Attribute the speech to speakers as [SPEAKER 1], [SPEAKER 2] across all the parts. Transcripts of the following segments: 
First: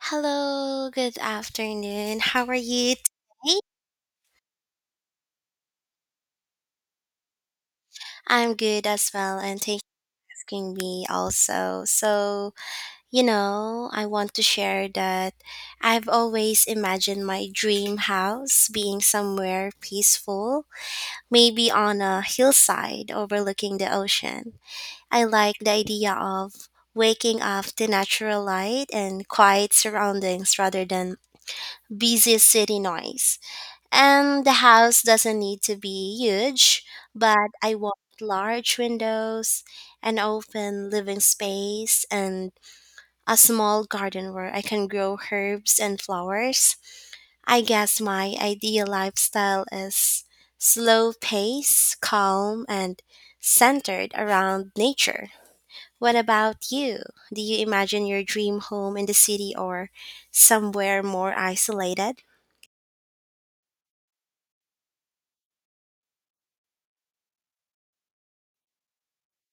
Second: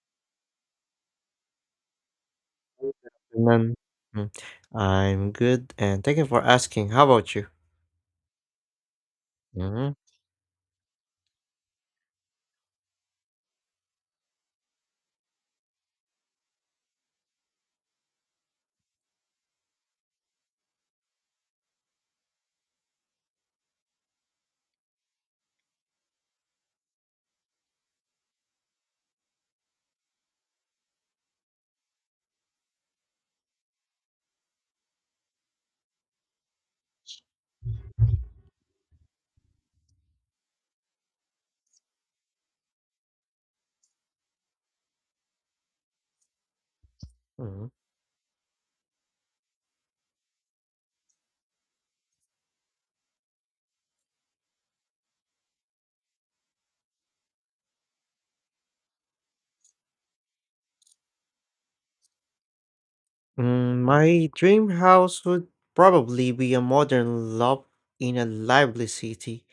[SPEAKER 1] Hello, good afternoon. How are you
[SPEAKER 2] Good
[SPEAKER 1] today?
[SPEAKER 2] afternoon. Mm, I'm good, and thank you for asking. How about you?
[SPEAKER 1] I'm good as well, and thanks
[SPEAKER 2] hmm
[SPEAKER 1] for asking me also. I want to share that I've always imagined my dream house being somewhere peaceful, maybe on a hillside overlooking the ocean. I like the idea of waking up to natural light and quiet surroundings rather than busy city noise. And the house doesn't need to be huge, but I want large windows, an open living space, and a small garden where I can grow herbs and flowers. I
[SPEAKER 2] hmm
[SPEAKER 1] guess my ideal lifestyle is slow pace, calm, and centered around nature. What about you? Do you imagine your dream home in the city or somewhere more isolated?
[SPEAKER 2] Mm, my dream house would probably be a modern loft in a lively city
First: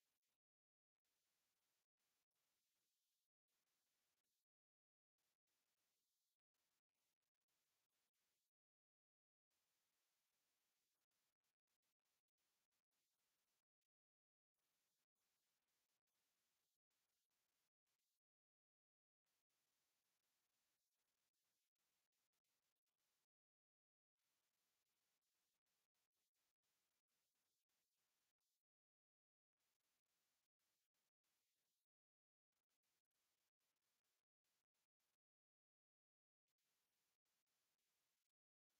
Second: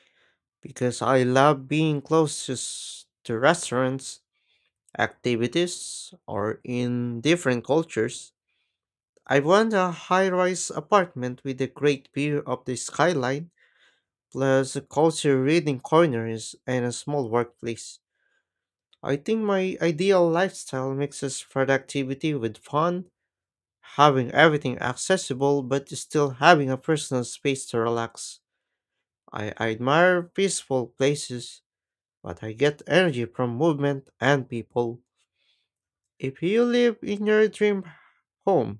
[SPEAKER 2] because I love being close to, to restaurants, activities, or in different cultures. I want a high rise apartment with a great view of the skyline, plus a cozy reading corners and a small workplace. I think my ideal lifestyle mixes productivity with fun, having everything accessible but still having a personal space to relax. I admire peaceful places, but I get energy from movement and people. If you live in your dream home,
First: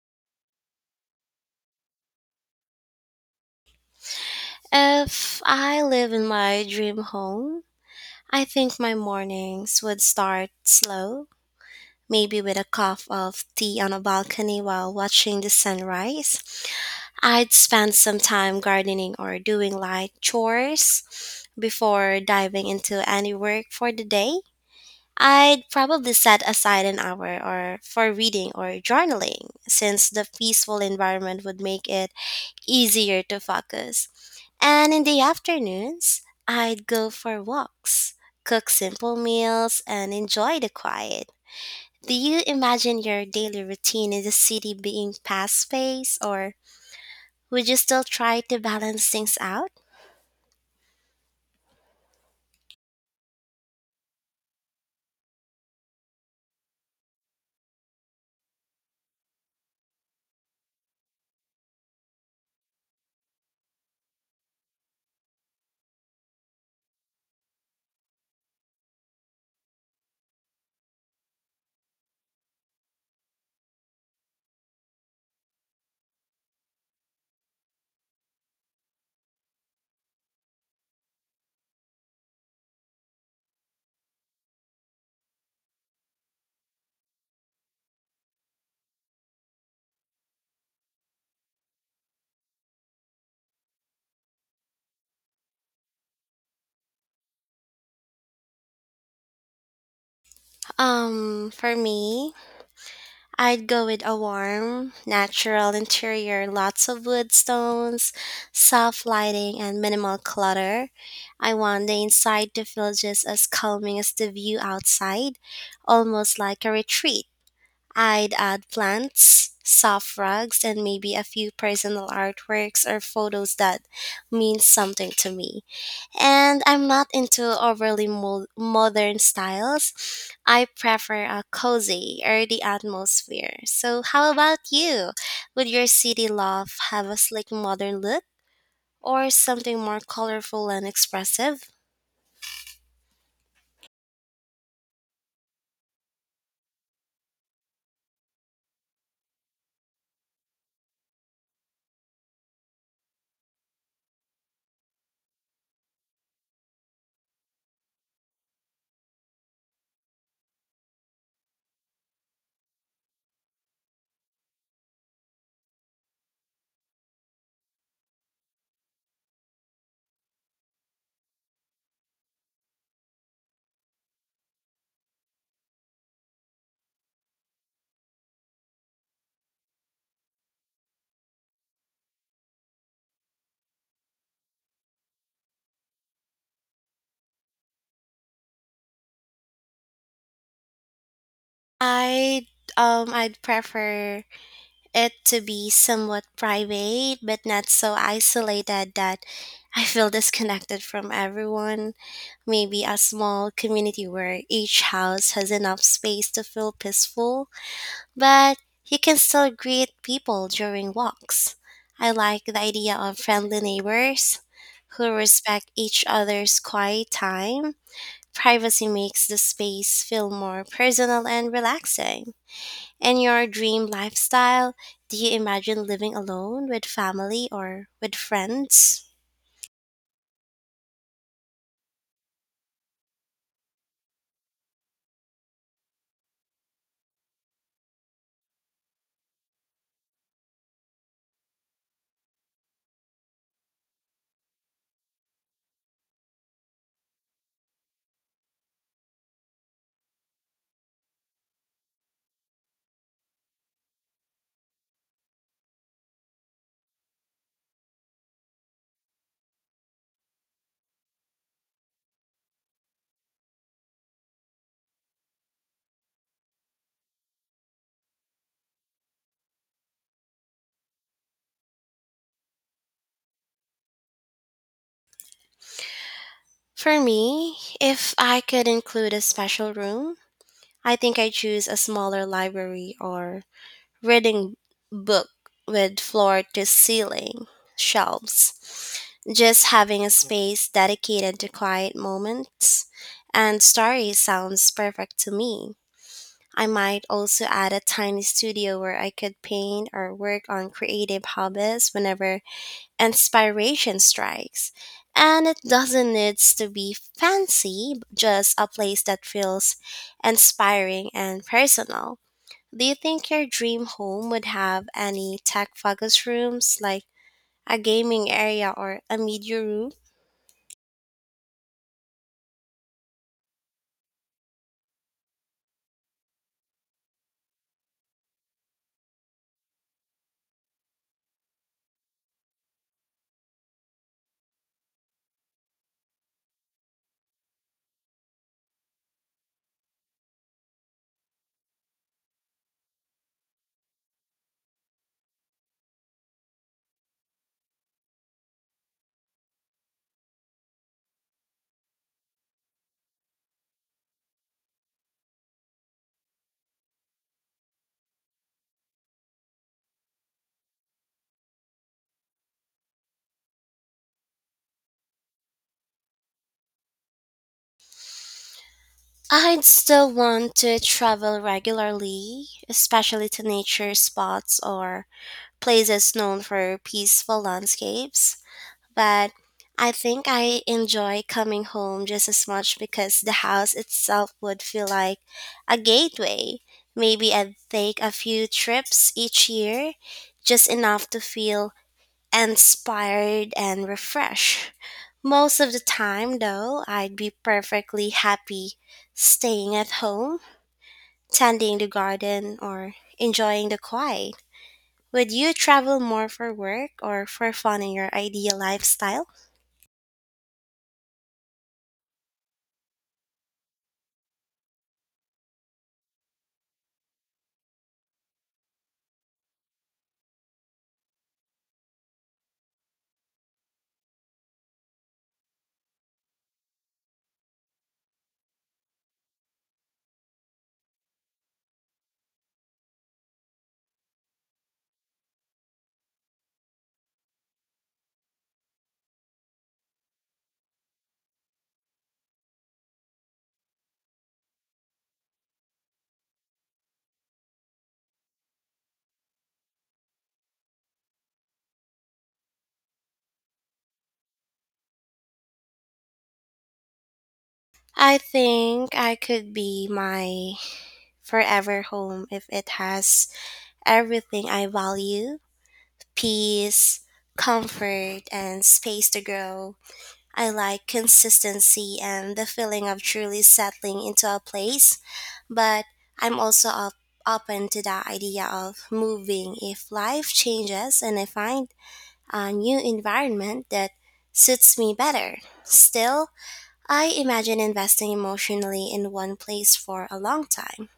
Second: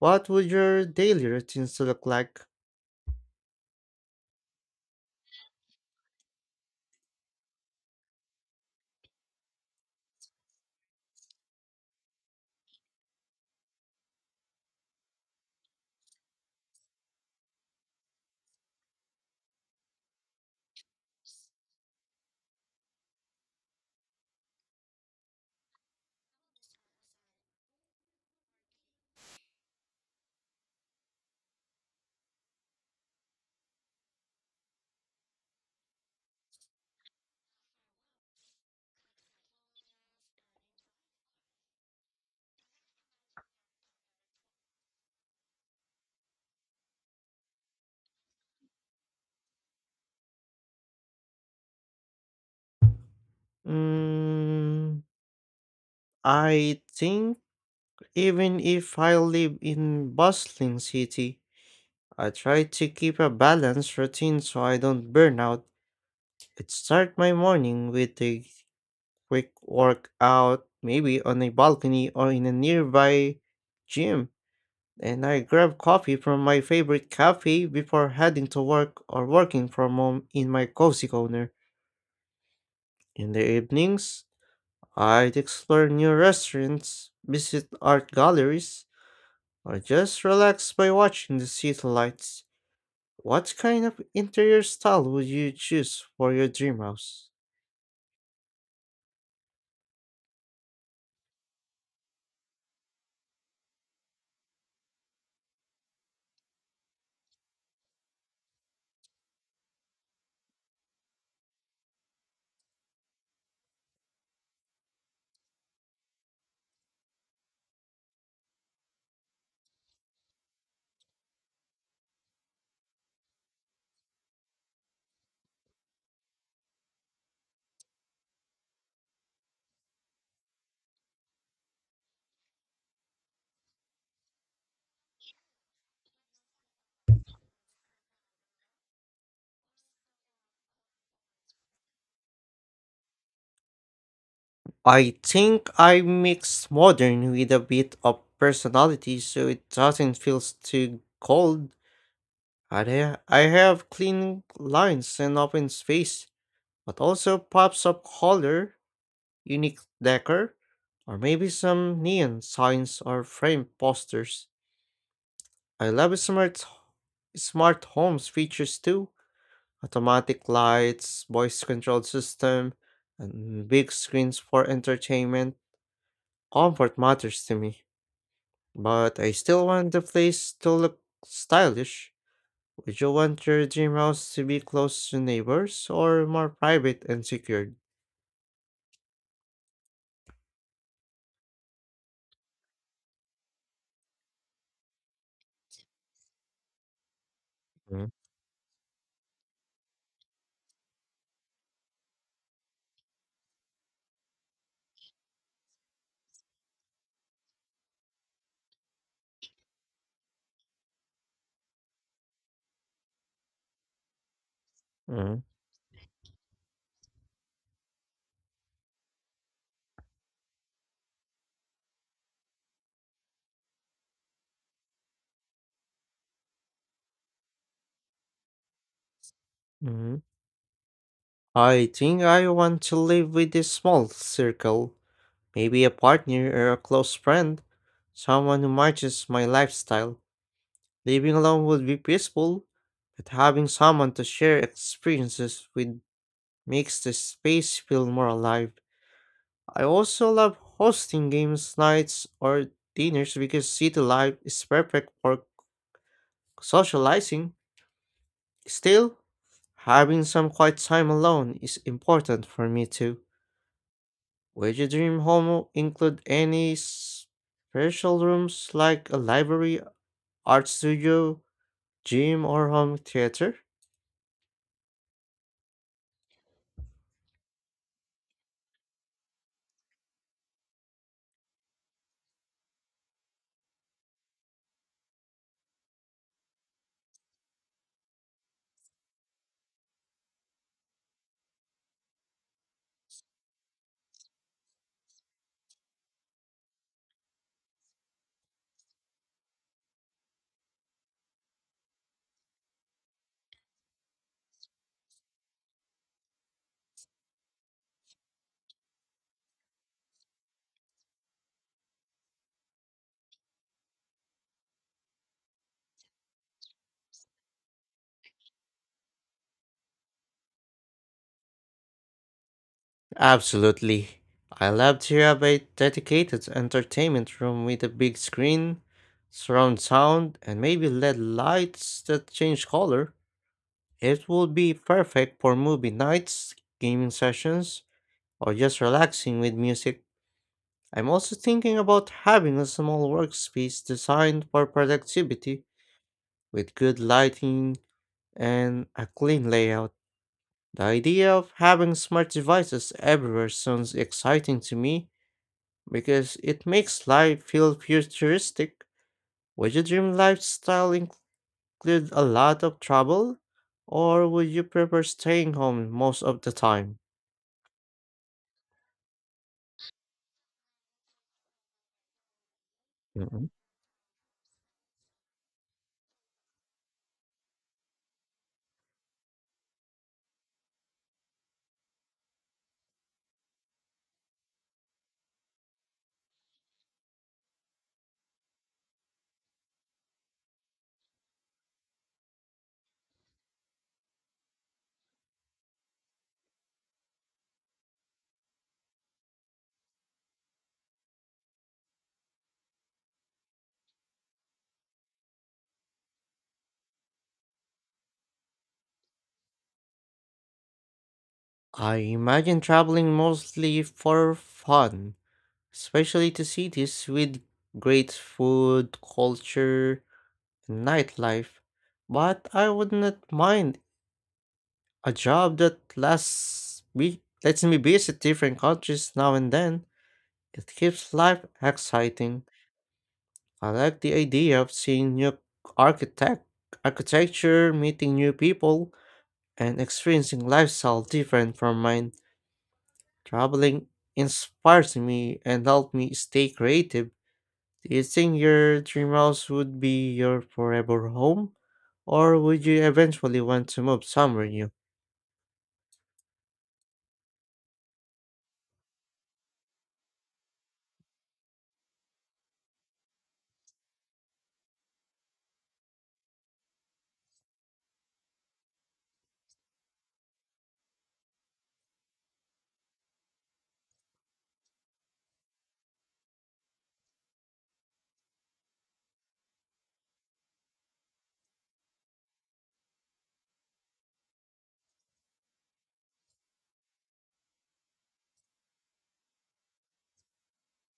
[SPEAKER 2] what would your daily routines look like?
[SPEAKER 1] If I live in my dream home, I think my mornings would start slow, maybe with a cup of tea on a balcony while watching the sunrise. I'd spend some time gardening or doing light chores before diving into any work for the day. I'd probably set aside an hour or for reading or journaling since the peaceful environment would make it easier to focus. And in the afternoons, I'd go for walks, cook simple meals, and enjoy the quiet. Do you imagine your daily routine in the city being fast paced, or would you still try to balance things out?
[SPEAKER 2] Mm, I think even if I live in bustling city, I try to keep a balanced routine so I don't burn out. I start my morning with a quick workout, maybe on a balcony or in a nearby gym, and I grab coffee from my favorite cafe before heading to work or working from home in my cozy corner. In the evenings, I'd explore new restaurants, visit art galleries, or just relax by watching the city lights. What kind of interior style would you choose for your dream house?
[SPEAKER 1] For me, I'd go with a warm, natural interior, lots of wood stones, soft lighting, and minimal clutter. I want the inside to feel just as calming as the view outside, almost like a retreat. I'd add plants, soft rugs, and maybe a few personal artworks or photos that mean something to me. And I'm not into overly modern styles. I prefer a cozy, earthy atmosphere. So, how about you? Would your city loft have a sleek modern look or something more colorful and expressive?
[SPEAKER 2] I think I mix modern with a bit of personality so it doesn't feel too cold. I have clean lines and open space, but also pops of color, unique decor, or maybe some neon signs or frame posters. I love smart homes features too, automatic lights, voice-controlled system, and big screens for entertainment. Comfort matters to me, but I still want the place to look stylish. Would you want your dream house to be close to neighbors or more private and secured?
[SPEAKER 1] I I'd prefer it to be somewhat private, but not so
[SPEAKER 2] Mm.
[SPEAKER 1] isolated that I feel disconnected from everyone. Maybe a small community where each house has enough space to feel peaceful, but you can still greet people during walks. I like the idea of friendly neighbors who
[SPEAKER 2] mm,
[SPEAKER 1] respect each other's quiet time. Privacy makes the space feel more personal and relaxing. In your dream lifestyle, do you imagine living alone with family or with friends?
[SPEAKER 2] mm. I think I want to live with a small circle, maybe a partner or a close friend, someone who matches my lifestyle. Living alone would be peaceful, but having someone to share experiences with makes the space feel more alive. I also love hosting games nights or dinners because city life is perfect for socializing. Still, having some quiet time alone is important for me too. Would your dream home include any special rooms like a library, art studio, gym, or home theater?
[SPEAKER 1] For me, if I could include a special room, I think I choose a smaller library or reading book with floor to ceiling shelves. Just having a space dedicated to quiet moments and stories sounds perfect to me. I might also add a tiny studio where I could paint or work on creative hobbies whenever inspiration strikes. And it doesn't need to be fancy, just a place that feels inspiring and personal. Do you think your dream home would have any tech focused rooms like a gaming area or a media room?
[SPEAKER 2] Absolutely. I love to have a dedicated entertainment room with a big screen, surround sound, and maybe LED lights that change color. It would be perfect for movie nights, gaming sessions, or just relaxing with music. I'm also thinking about having a small workspace designed for productivity with good lighting and a clean layout. The idea of having smart devices everywhere sounds exciting to me because it makes life feel futuristic. Would your dream lifestyle include a lot of travel, or would you prefer staying home most of the time?
[SPEAKER 1] I'd still want to travel regularly, especially to
[SPEAKER 2] Mhm.
[SPEAKER 1] nature spots or places known for peaceful landscapes, but I think I enjoy coming home just as much because the house itself would feel like a gateway. Maybe I'd take a few trips each year, just enough to feel inspired and refreshed. Most of the time, though, I'd be perfectly happy staying at home, tending the garden, or enjoying the quiet. Would you travel more for work or for fun in your ideal lifestyle?
[SPEAKER 2] I imagine traveling mostly for fun, especially to cities with great food, culture, and nightlife. But I would not mind a job that lasts me lets me visit different countries now and then. It keeps life exciting. I like the idea of seeing new architect architecture, meeting new people, and experiencing lifestyle different from mine. Traveling inspires me and helps me stay creative. Do you think your dream house would be your forever home? Or would you eventually want to move somewhere new?
[SPEAKER 1] I think I could be my forever home if it has everything I value peace, comfort, and space to grow. I like consistency and the feeling of truly settling into a place, but I'm also up, open to the idea of moving if life changes and I find a new environment that suits me better. Still, I imagine investing emotionally in one place for a long time.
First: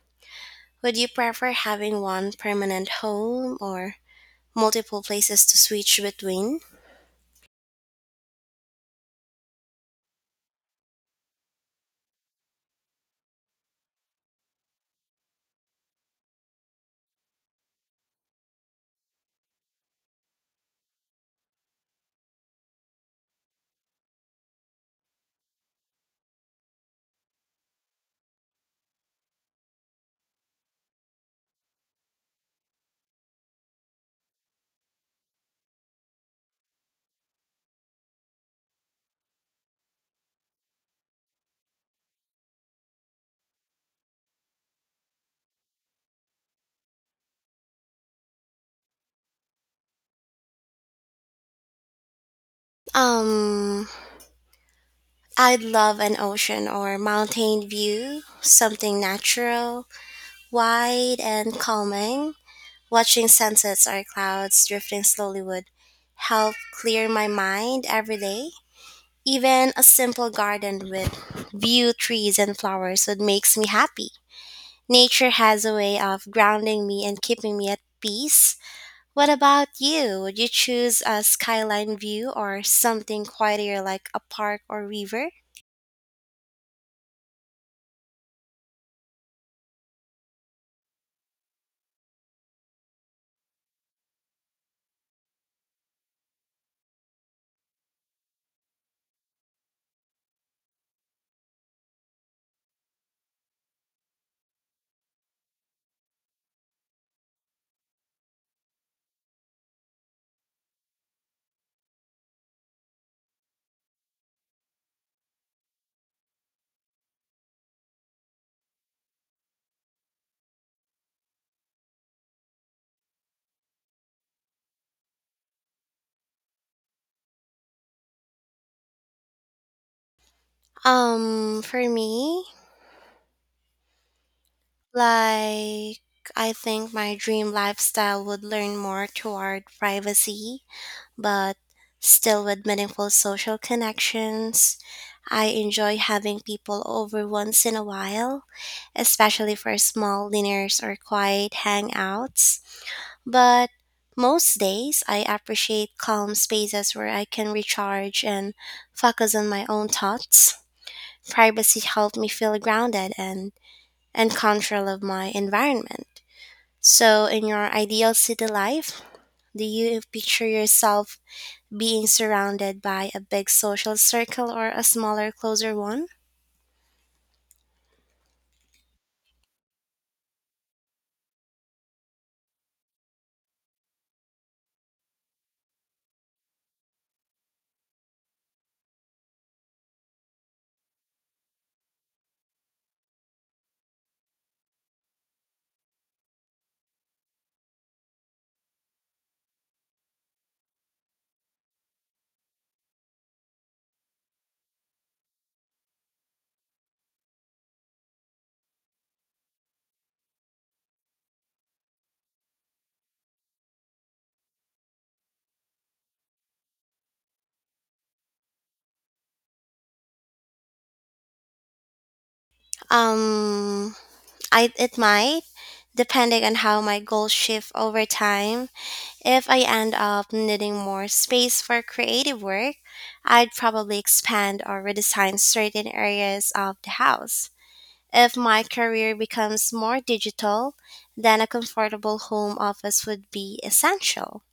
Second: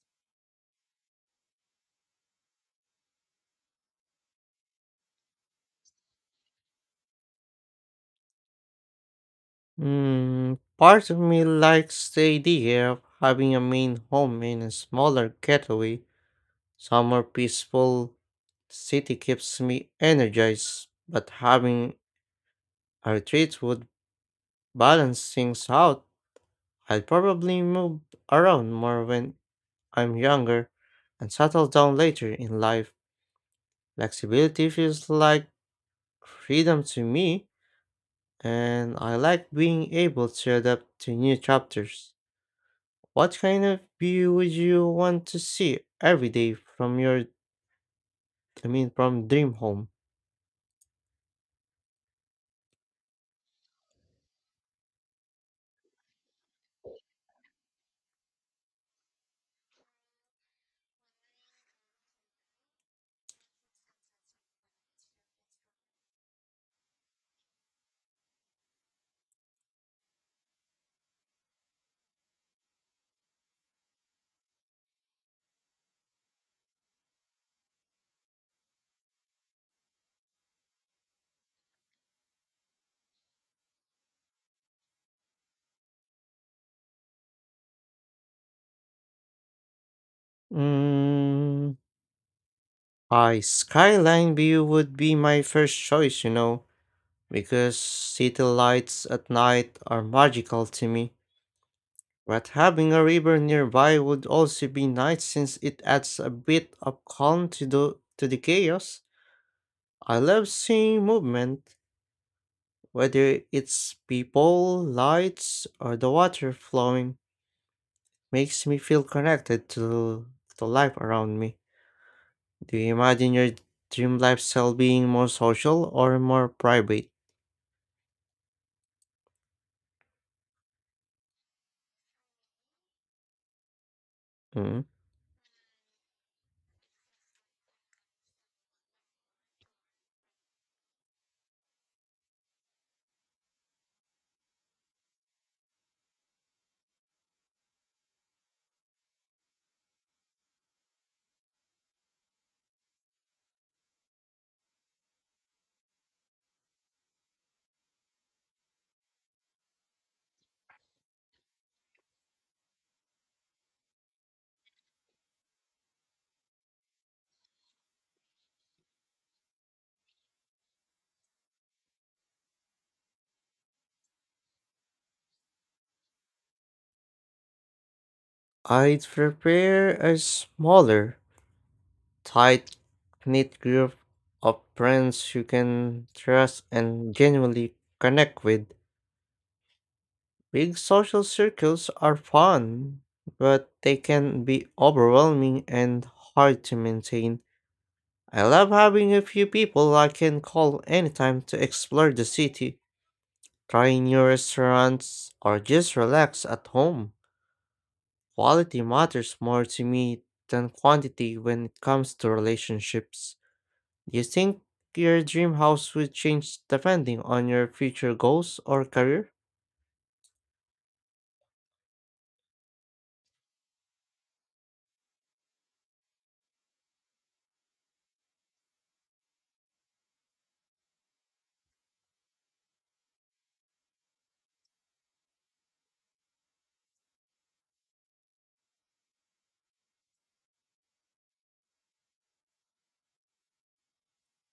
[SPEAKER 1] Would you prefer having one permanent home or multiple places to switch between?
[SPEAKER 2] Part of me likes the idea of having a main home in a smaller getaway. Summer peaceful city keeps me energized, but having a retreat would balance things out. I'll probably move around more when I'm younger and settle down later in life. Flexibility feels like freedom to me, and I like being able to adapt to new chapters. What kind of view would you want to see every day from your, I mean, from dream home?
[SPEAKER 1] Um, I'd love an ocean or mountain view, something natural, wide, and calming. Watching sunsets or clouds drifting slowly would help clear my mind every day. Even a simple garden with view trees and flowers would makes me happy. Nature has a way of grounding me and keeping me at peace. What about you? Would you choose a skyline view or something quieter like a park or river?
[SPEAKER 2] Mm, A skyline view would be my first choice, you know, because city lights at night are magical to me. But having a river nearby would also be nice since it adds a bit of calm to the chaos. I love seeing movement, whether it's people, lights, or the water flowing, makes me feel connected to the life around me. Do you imagine your dream lifestyle being more social or more private?
[SPEAKER 1] For me,
[SPEAKER 2] Mm.
[SPEAKER 1] like I think my dream lifestyle would learn more toward privacy but still with meaningful social connections. I enjoy having people over once in a while, especially for small dinners or quiet hangouts. But most days, I appreciate calm spaces where I can recharge and focus on my own thoughts. Privacy helped me feel grounded and control of my environment. So, in your ideal city life, do you picture yourself being surrounded by a big social circle or a smaller, closer one?
[SPEAKER 2] I'd prepare a smaller, tight knit group of friends who can trust and genuinely connect with. Big social circles are fun, but they can be overwhelming and hard to maintain. I love having a few people I can call anytime to explore the city, try new restaurants, or just relax at home. Quality matters more to me than quantity when it comes to relationships. Do you think your dream house would change depending on your future goals or career?
[SPEAKER 1] Um, I it might, depending on how my goals shift over time. If I end up needing more space for creative work, I'd probably expand or redesign certain areas of the house. If my career becomes more digital, then a comfortable home office would be essential.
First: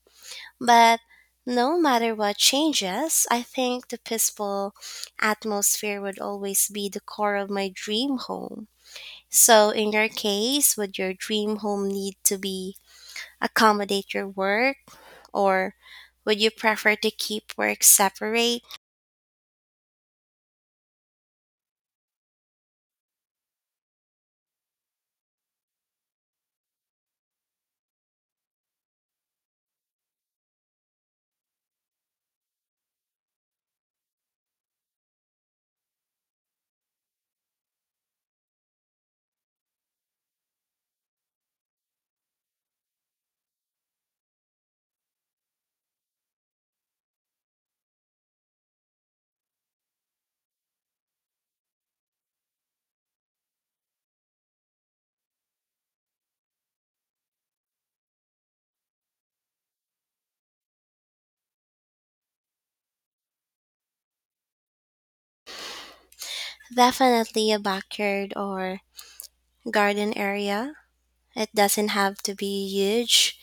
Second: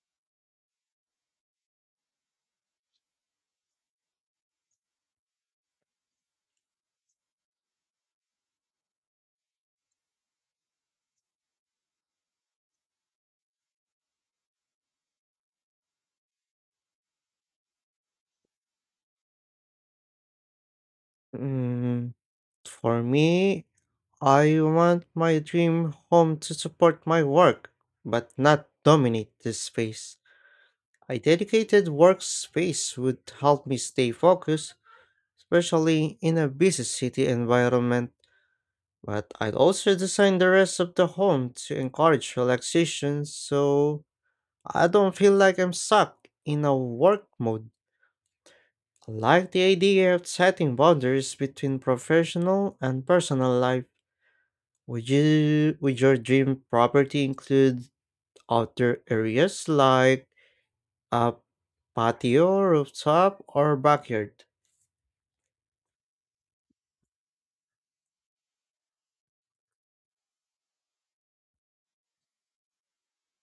[SPEAKER 1] But no matter what changes, I think the peaceful atmosphere would always be the core of my dream home. So, in your case, would your dream home need to be accommodate your work or would you prefer to keep work separate?
[SPEAKER 2] Mm, for me, I want my dream home to support my work, but not dominate this space. A dedicated workspace would help me stay focused, especially in a busy city environment. But I'd also design the rest of the home to encourage relaxation so I don't feel like I'm stuck in a work mode. I like the idea of setting boundaries between professional and personal life. Would your dream property include outdoor areas like a patio, rooftop, or backyard?
[SPEAKER 1] Definitely a backyard or garden area. It doesn't have to be huge,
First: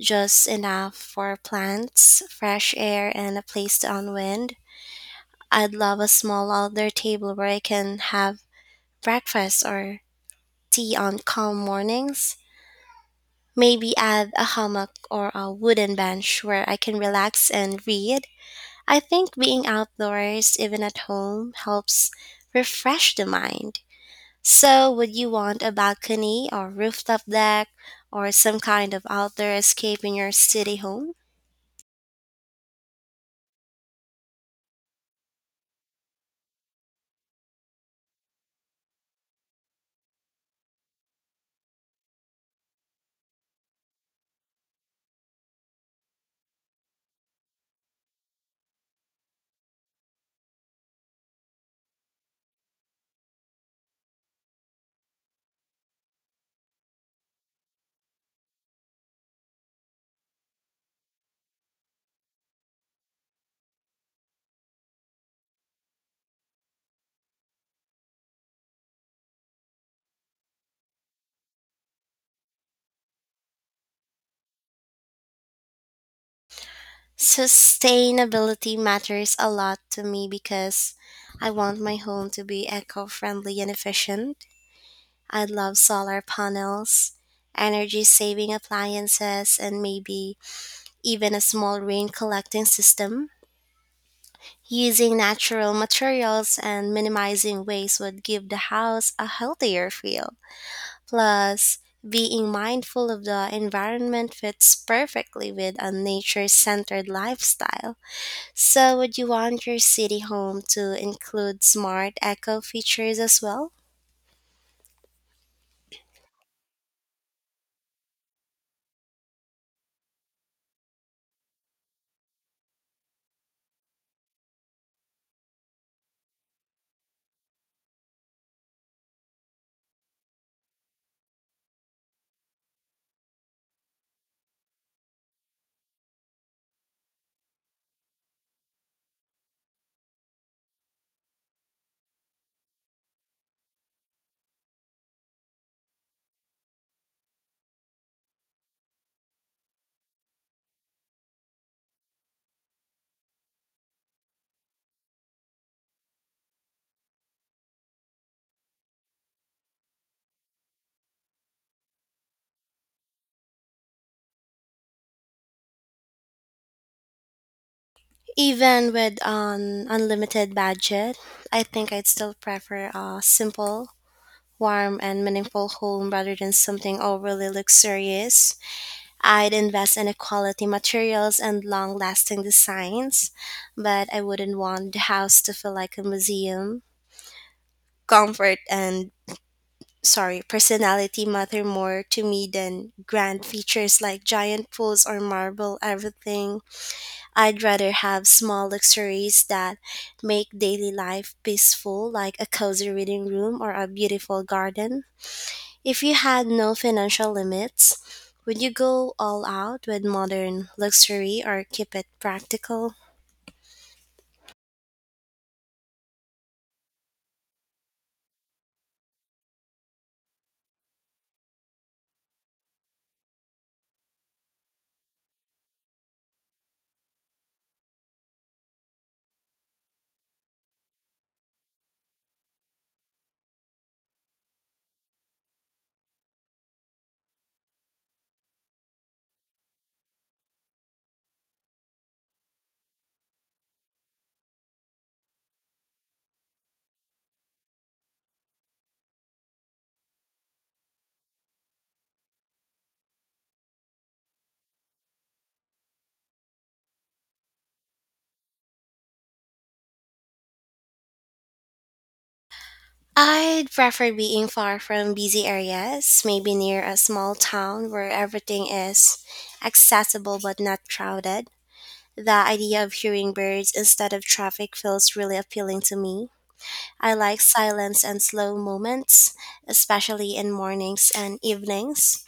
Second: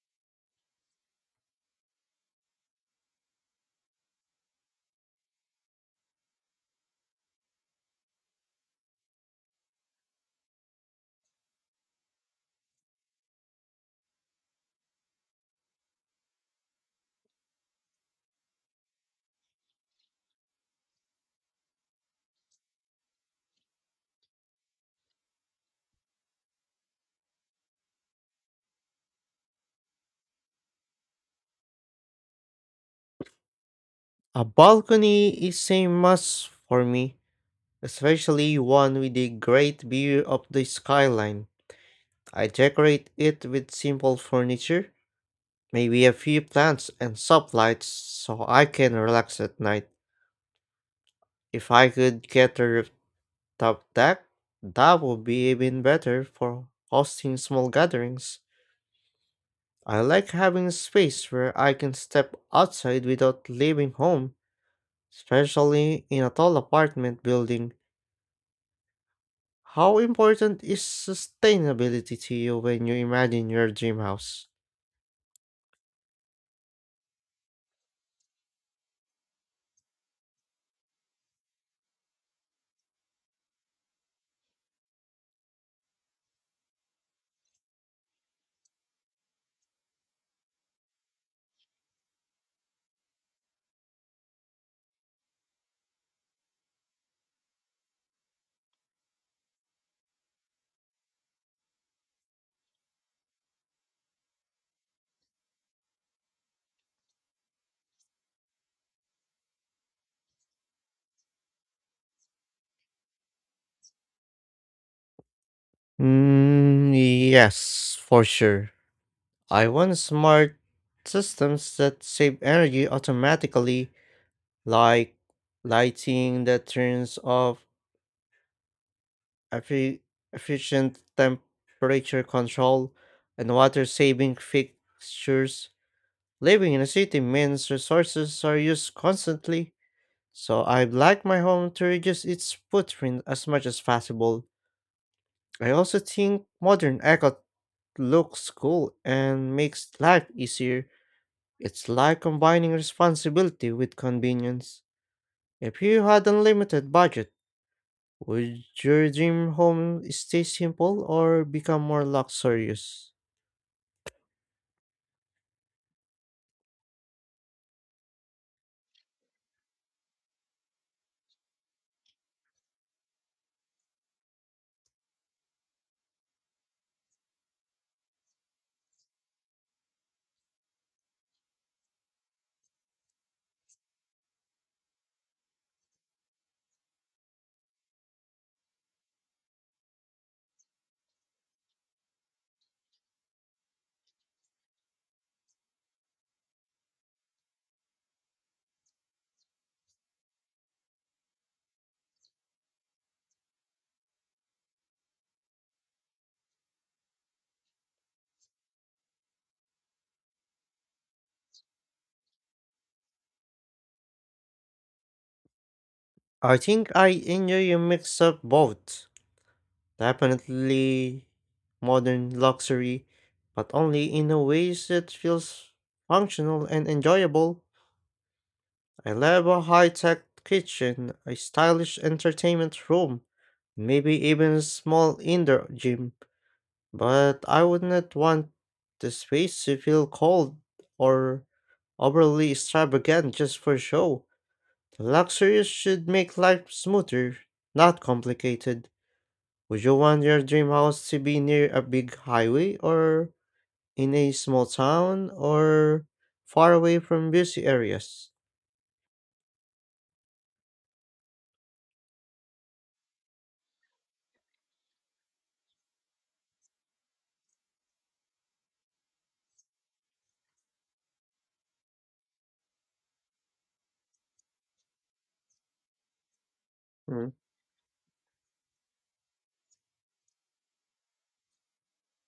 [SPEAKER 1] just enough for plants, fresh air, and a place to unwind. I'd love a small outdoor table where I can have breakfast or tea on calm mornings. Maybe add a hammock or a wooden bench where I can relax and read. I think being outdoors, even at home, helps refresh the mind. So, would you want a balcony or rooftop deck or some kind of outdoor escape in your city home?
[SPEAKER 2] A balcony is a must for me, especially one with a great view of the skyline. I decorate it with simple furniture, maybe a few plants and soft lights so I can relax at night. If I could get a rooftop deck, that would be even better for hosting small gatherings. I like having a space where I can step outside without leaving home, especially in a tall apartment building. How important is sustainability to you when you imagine your dream house?
[SPEAKER 1] Sustainability matters a lot to me because I want my home to be eco friendly and efficient. I love solar panels, energy saving appliances, and maybe even a small rain collecting system. Using natural materials and minimizing waste would give the house a healthier feel. Plus, being mindful of the environment fits perfectly with a nature centered lifestyle. So, would you want your city home to include smart echo features as well?
[SPEAKER 2] Mm, yes, for sure. I want smart systems that save energy automatically, like lighting that turns off, effi- efficient temperature control, and water saving fixtures. Living in a city means resources are used constantly, so I'd like my home to reduce its footprint as much as possible. I also think modern eco looks cool and makes life easier. It's like combining responsibility with convenience. If you had unlimited budget, would your dream home stay simple or become more luxurious?
[SPEAKER 1] Even with an unlimited budget, I think I'd still prefer a simple, warm, and meaningful home rather than something overly luxurious. I'd invest in quality materials and long lasting designs, but I wouldn't want the house to feel like a museum. Comfort and sorry, personality matter more to me than grand features like giant pools or marble everything. I'd rather have small luxuries that make daily life peaceful, like a cozy reading room or a beautiful garden. If you had no financial limits, would you go all out with modern luxury or keep it practical?
[SPEAKER 2] I think I enjoy a mix of both. Definitely modern luxury, but only in a way that feels functional and enjoyable. I love a high tech kitchen, a stylish entertainment room, maybe even a small indoor gym. But I would not want the space to feel cold or overly extravagant just for show. The luxuries should make life smoother, not complicated. Would you want your dream house to be near a big highway or in a small town or far away from busy areas?
[SPEAKER 1] I'd prefer being far from busy areas, maybe near a small town where everything is accessible but not crowded. The idea of hearing birds instead of traffic feels really appealing to me. I
[SPEAKER 2] Mm.
[SPEAKER 1] like silence and slow moments, especially in mornings and evenings.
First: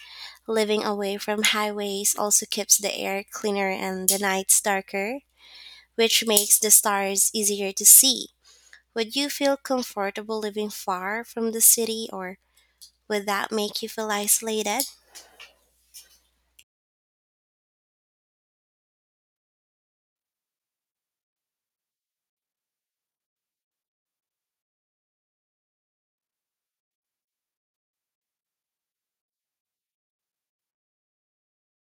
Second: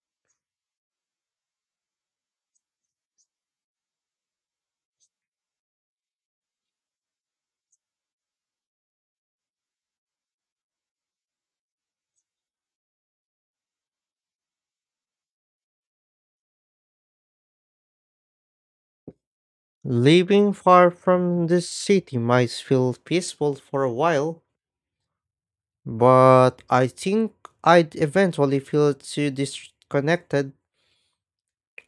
[SPEAKER 1] Living away from highways also keeps the air cleaner and the nights darker, which makes the stars easier to see. Would you feel comfortable living far from the city or would that make you feel isolated?
[SPEAKER 2] Living far from the city might feel peaceful for a while, but I think I'd eventually feel too disconnected.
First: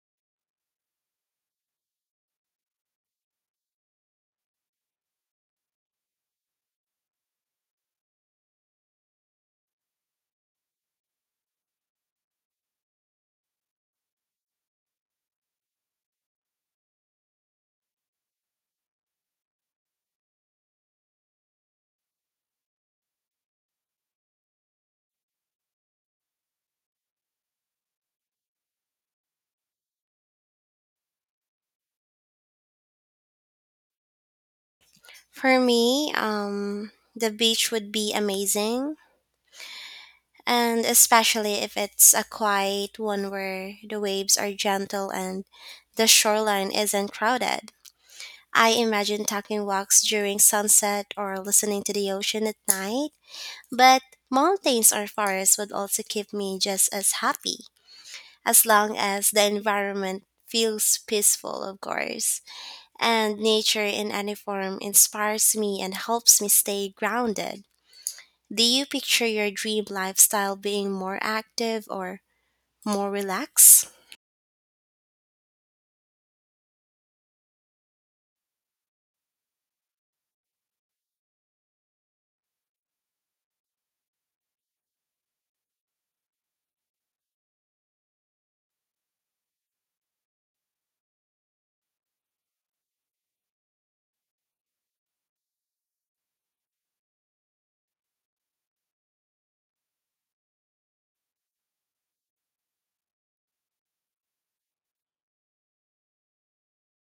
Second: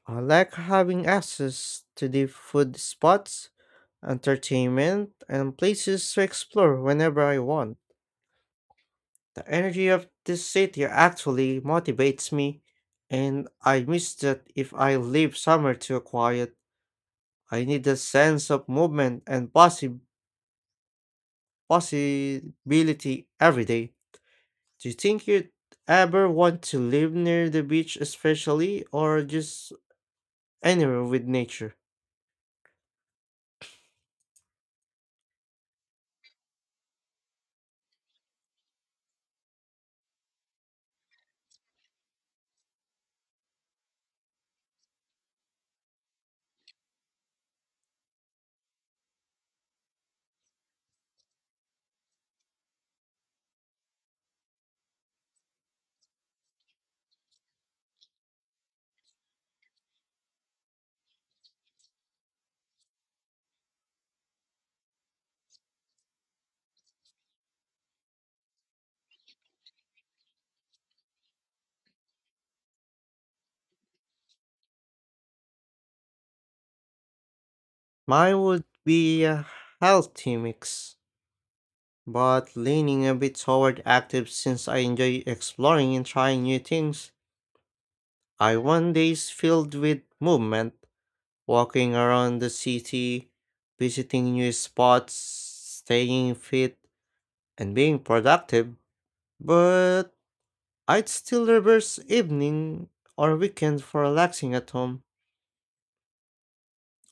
[SPEAKER 2] I like having access to the food spots, entertainment, and places to explore whenever I want. The energy of this city actually motivates me, and I miss that if I live somewhere too quiet. I need a sense of movement and possibility every day. Do you think you'd ever want to live near the beach, especially, or just anywhere with nature?
[SPEAKER 1] For me, the beach would be amazing, and especially if it's a quiet one where the waves are gentle and the shoreline isn't crowded. I imagine taking walks during sunset or listening to the ocean at night, but mountains or forests would also keep me just as happy, as long as the environment feels peaceful, of course. And nature in any form inspires me and helps me stay grounded. Do you picture your dream lifestyle being more active or more relaxed?
[SPEAKER 2] Mine would be a healthy mix, but leaning a bit toward active since I enjoy exploring and trying new things. I want days filled with movement, walking around the city, visiting new spots, staying fit, and being productive. But I'd still reverse evening or weekend for relaxing at home,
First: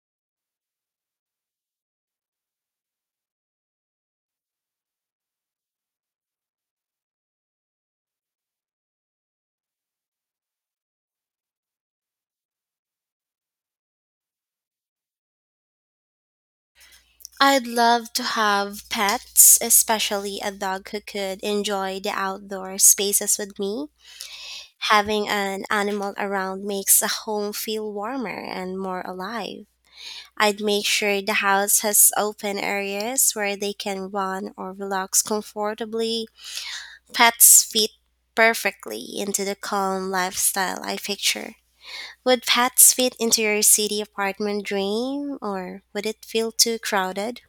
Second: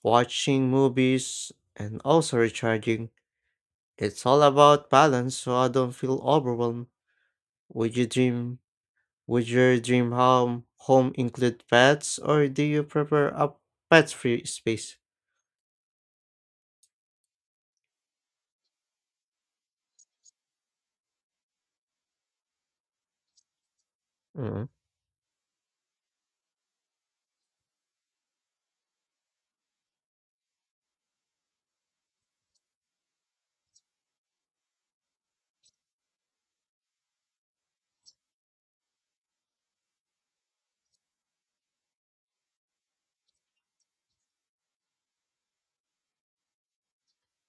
[SPEAKER 2] watching movies, and also recharging. It's all about balance so I don't feel overwhelmed. Would you dream would your dream home include pets or do you prefer a pet free space?
[SPEAKER 1] I'd love to have pets, especially a dog who could enjoy the outdoor spaces with me.
[SPEAKER 2] Mm.
[SPEAKER 1] Having an animal around makes a home feel warmer and more alive. I'd make sure the house has open areas where they can run or relax comfortably. Pets fit perfectly into the calm lifestyle I picture. Would pets fit into your city apartment dream or would it feel too crowded?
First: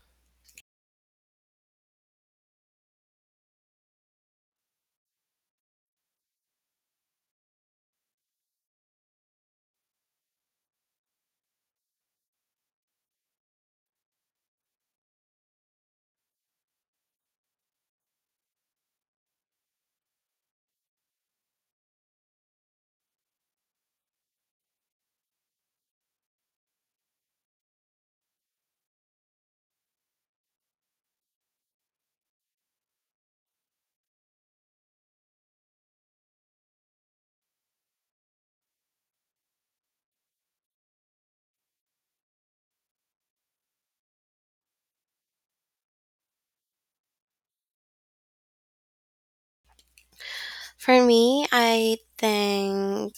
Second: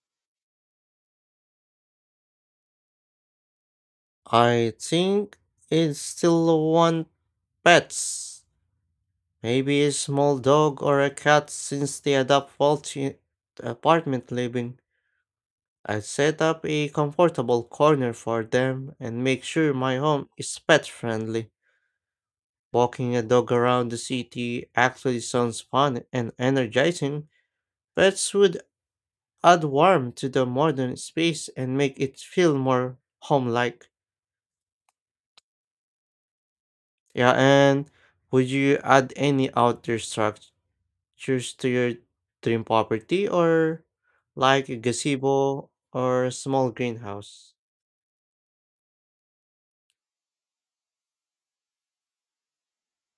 [SPEAKER 2] I think it's still want pets. Maybe a small dog or a cat since they adapt well to apartment living. I set up a comfortable corner for them and make sure my home is pet friendly. Walking a dog around the city actually sounds fun and energizing. Pets would add warmth to the modern space and make it feel more home like. Yeah, and would you add any outdoor structures to your dream property or like a gazebo or a small greenhouse?
[SPEAKER 1] For me, I think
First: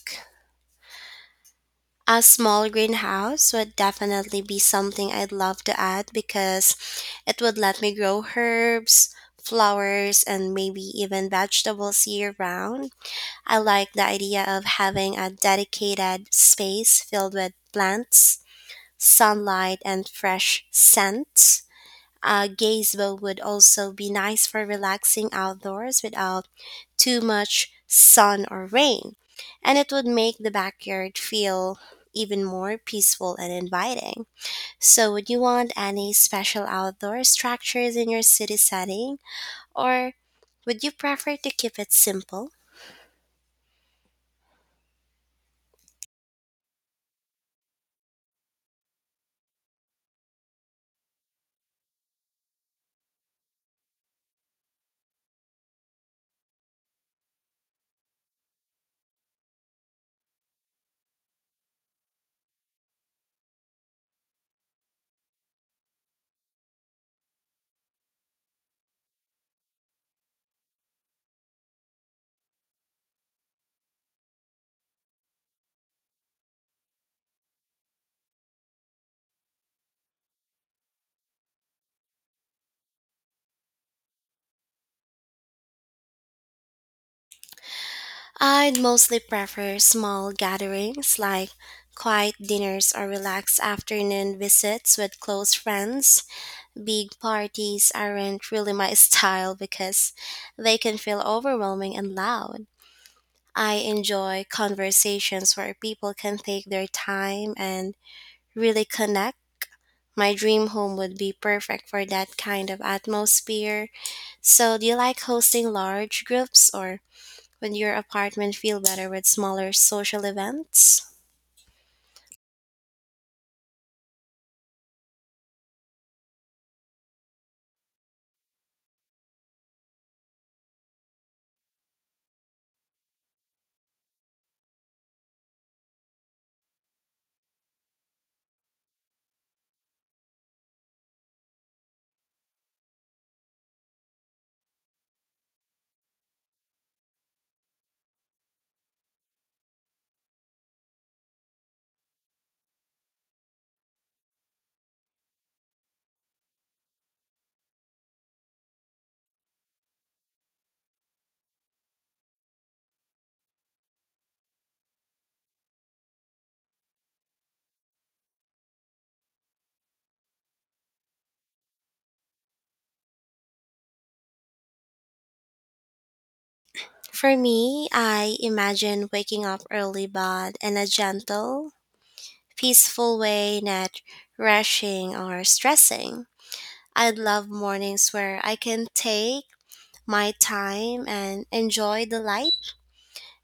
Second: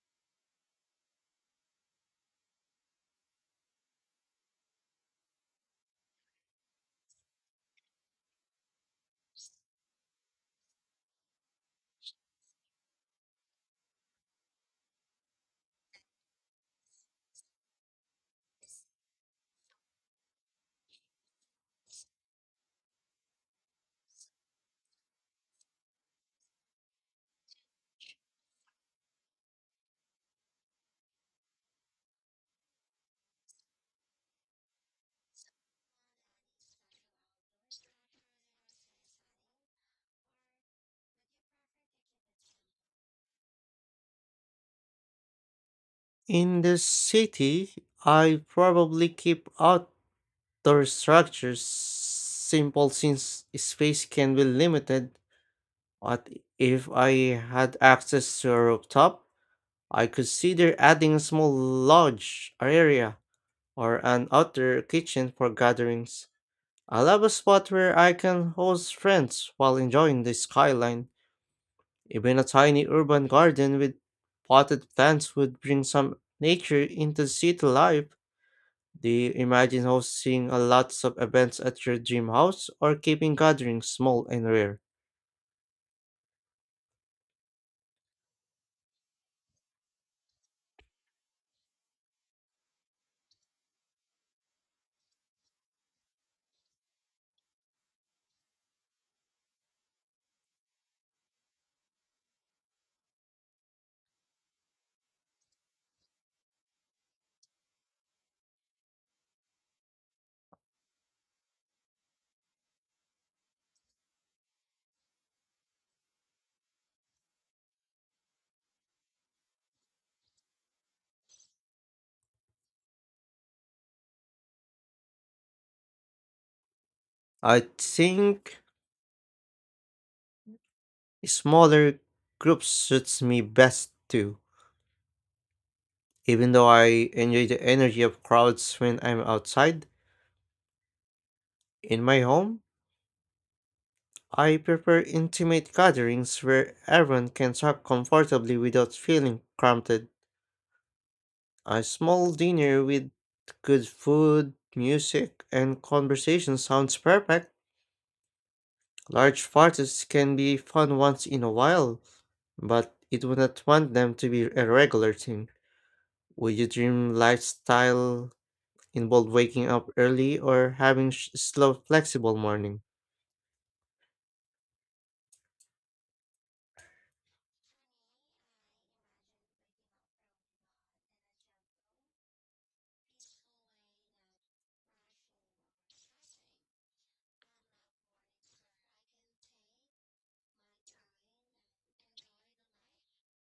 [SPEAKER 1] a small greenhouse would definitely be something I'd love to add because it would let me grow herbs, flowers, and maybe even vegetables year round. I like the idea of having a dedicated space filled with plants, sunlight, and fresh scents. A gazebo would also be nice for relaxing outdoors without too much sun or rain, and it would make the backyard feel even more peaceful and inviting. So, would you want any special outdoor structures in your city setting, or would you prefer to keep it simple?
[SPEAKER 2] In the city, I probably keep outdoor structures simple since space can be limited. But if I had access to a rooftop, I consider adding a small lodge area or an outdoor kitchen for gatherings. I love a spot where I can host friends while enjoying the skyline. Even a tiny urban garden with potted plants would bring some nature into city life. Do you imagine hosting a lots of events at your dream house or keeping gatherings small and rare?
[SPEAKER 1] I'd mostly prefer small gatherings like quiet dinners or relaxed afternoon visits with close friends. Big parties aren't really my style because they can feel overwhelming and loud. I enjoy conversations where people can take their time and really connect. My dream home would be perfect for that kind of atmosphere. So, do you like hosting large groups or would your apartment feel better with smaller social events?
[SPEAKER 2] I think smaller groups suits me best too. Even though I enjoy the energy of crowds when I'm outside, in my home, I prefer intimate gatherings where everyone can talk comfortably without feeling cramped. A small dinner with good food, music, and conversation sounds perfect. Large parties can be fun once in a while, but it would not want them to be a regular thing. Would your dream lifestyle involve waking up early or having slow, flexible morning?
[SPEAKER 1] For me, I imagine waking up early but in a gentle, peaceful way, not rushing or stressing. I'd love mornings where I can take my time and enjoy the light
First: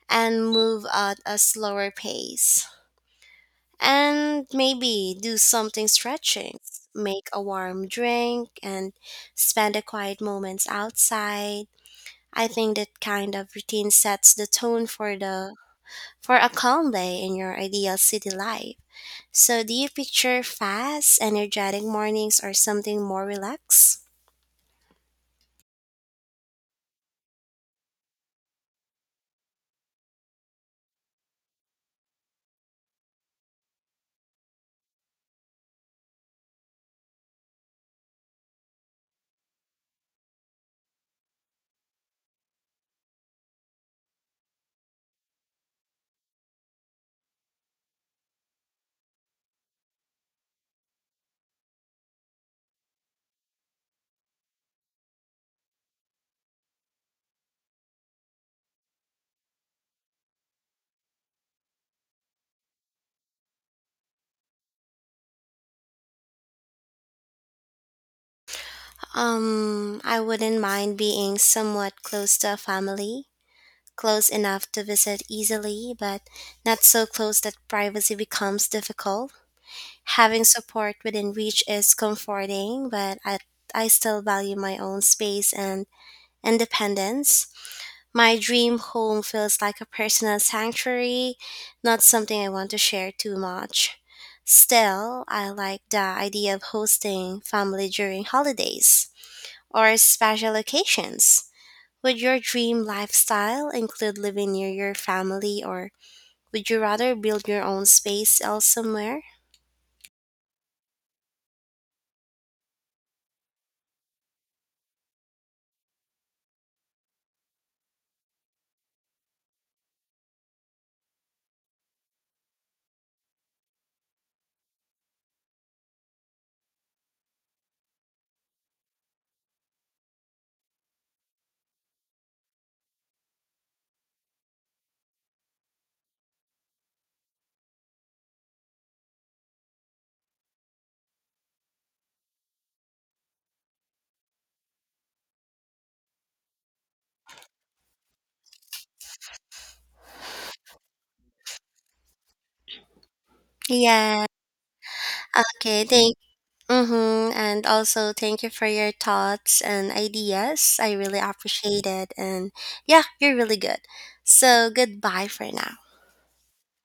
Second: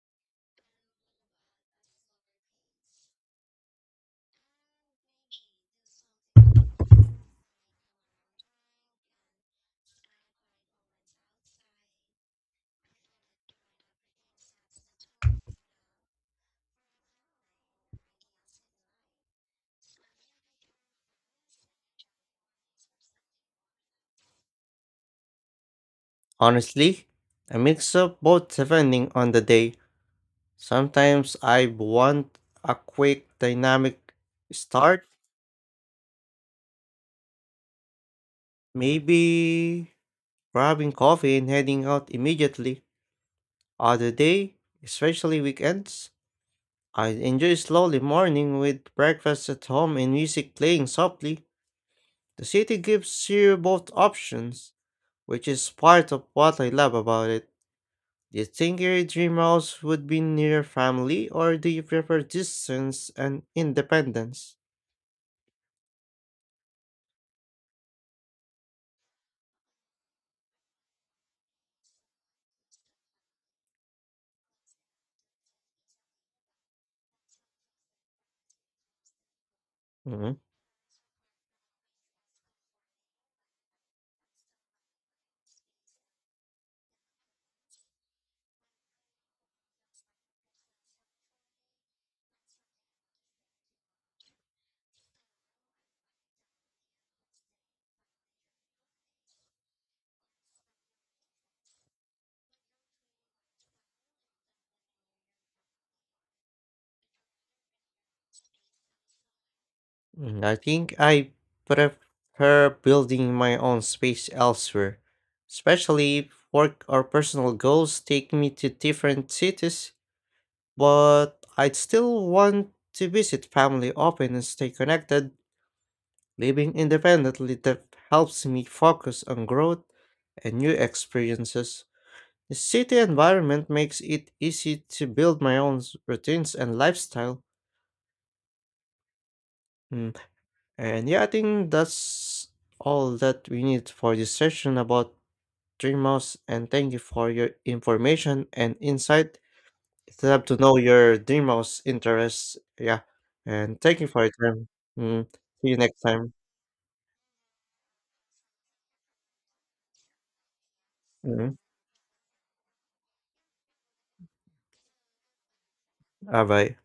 [SPEAKER 1] and move at a slower pace. And maybe do something stretching, make a warm drink, and spend a quiet moments outside. I think that kind of routine sets the tone for the for a calm day in your ideal city life. So, do you picture fast, energetic mornings or something more relaxed?
[SPEAKER 2] Honestly, a mix of both depending on the day. Sometimes I want a quick, dynamic start, maybe grabbing coffee and heading out immediately. Other day, especially weekends, I enjoy slowly morning with breakfast at home and music playing softly. The city gives you both options, which is part of what I love about it. Do you think your dream house would be near family, or do you prefer distance and independence?
[SPEAKER 1] I wouldn't mind being somewhat close to a family, close enough to visit easily, but not so close that privacy becomes difficult.
[SPEAKER 2] Mhm.
[SPEAKER 1] Having support within reach is comforting, but I still value my own space and independence. My dream home feels like a personal sanctuary, not something I want to share too much. Still, I like the idea of hosting family during holidays or special occasions. Would your dream lifestyle include living near your family, or would you rather build your own space elsewhere?
[SPEAKER 2] I think I prefer building my own space elsewhere, especially if work or personal goals take me to different cities. But I'd still want to visit family often and stay connected. Living independently that helps me focus on growth and new experiences. The city environment makes it easy to build my own routines and lifestyle. Mm, And yeah, I think that's all that we need for this session about Dreamhouse, and thank you for your information and insight. It's up to know your demos, interests. Yeah. And thank you for
[SPEAKER 1] Yeah.
[SPEAKER 2] your time. Mm. See you
[SPEAKER 1] Okay.
[SPEAKER 2] next
[SPEAKER 1] Thank.
[SPEAKER 2] time.
[SPEAKER 1] Mm-hmm. And also, thank you for your thoughts and ideas. I really
[SPEAKER 2] Mm.
[SPEAKER 1] appreciate it. And yeah, you're really good. So, goodbye for now.
[SPEAKER 2] Bye bye.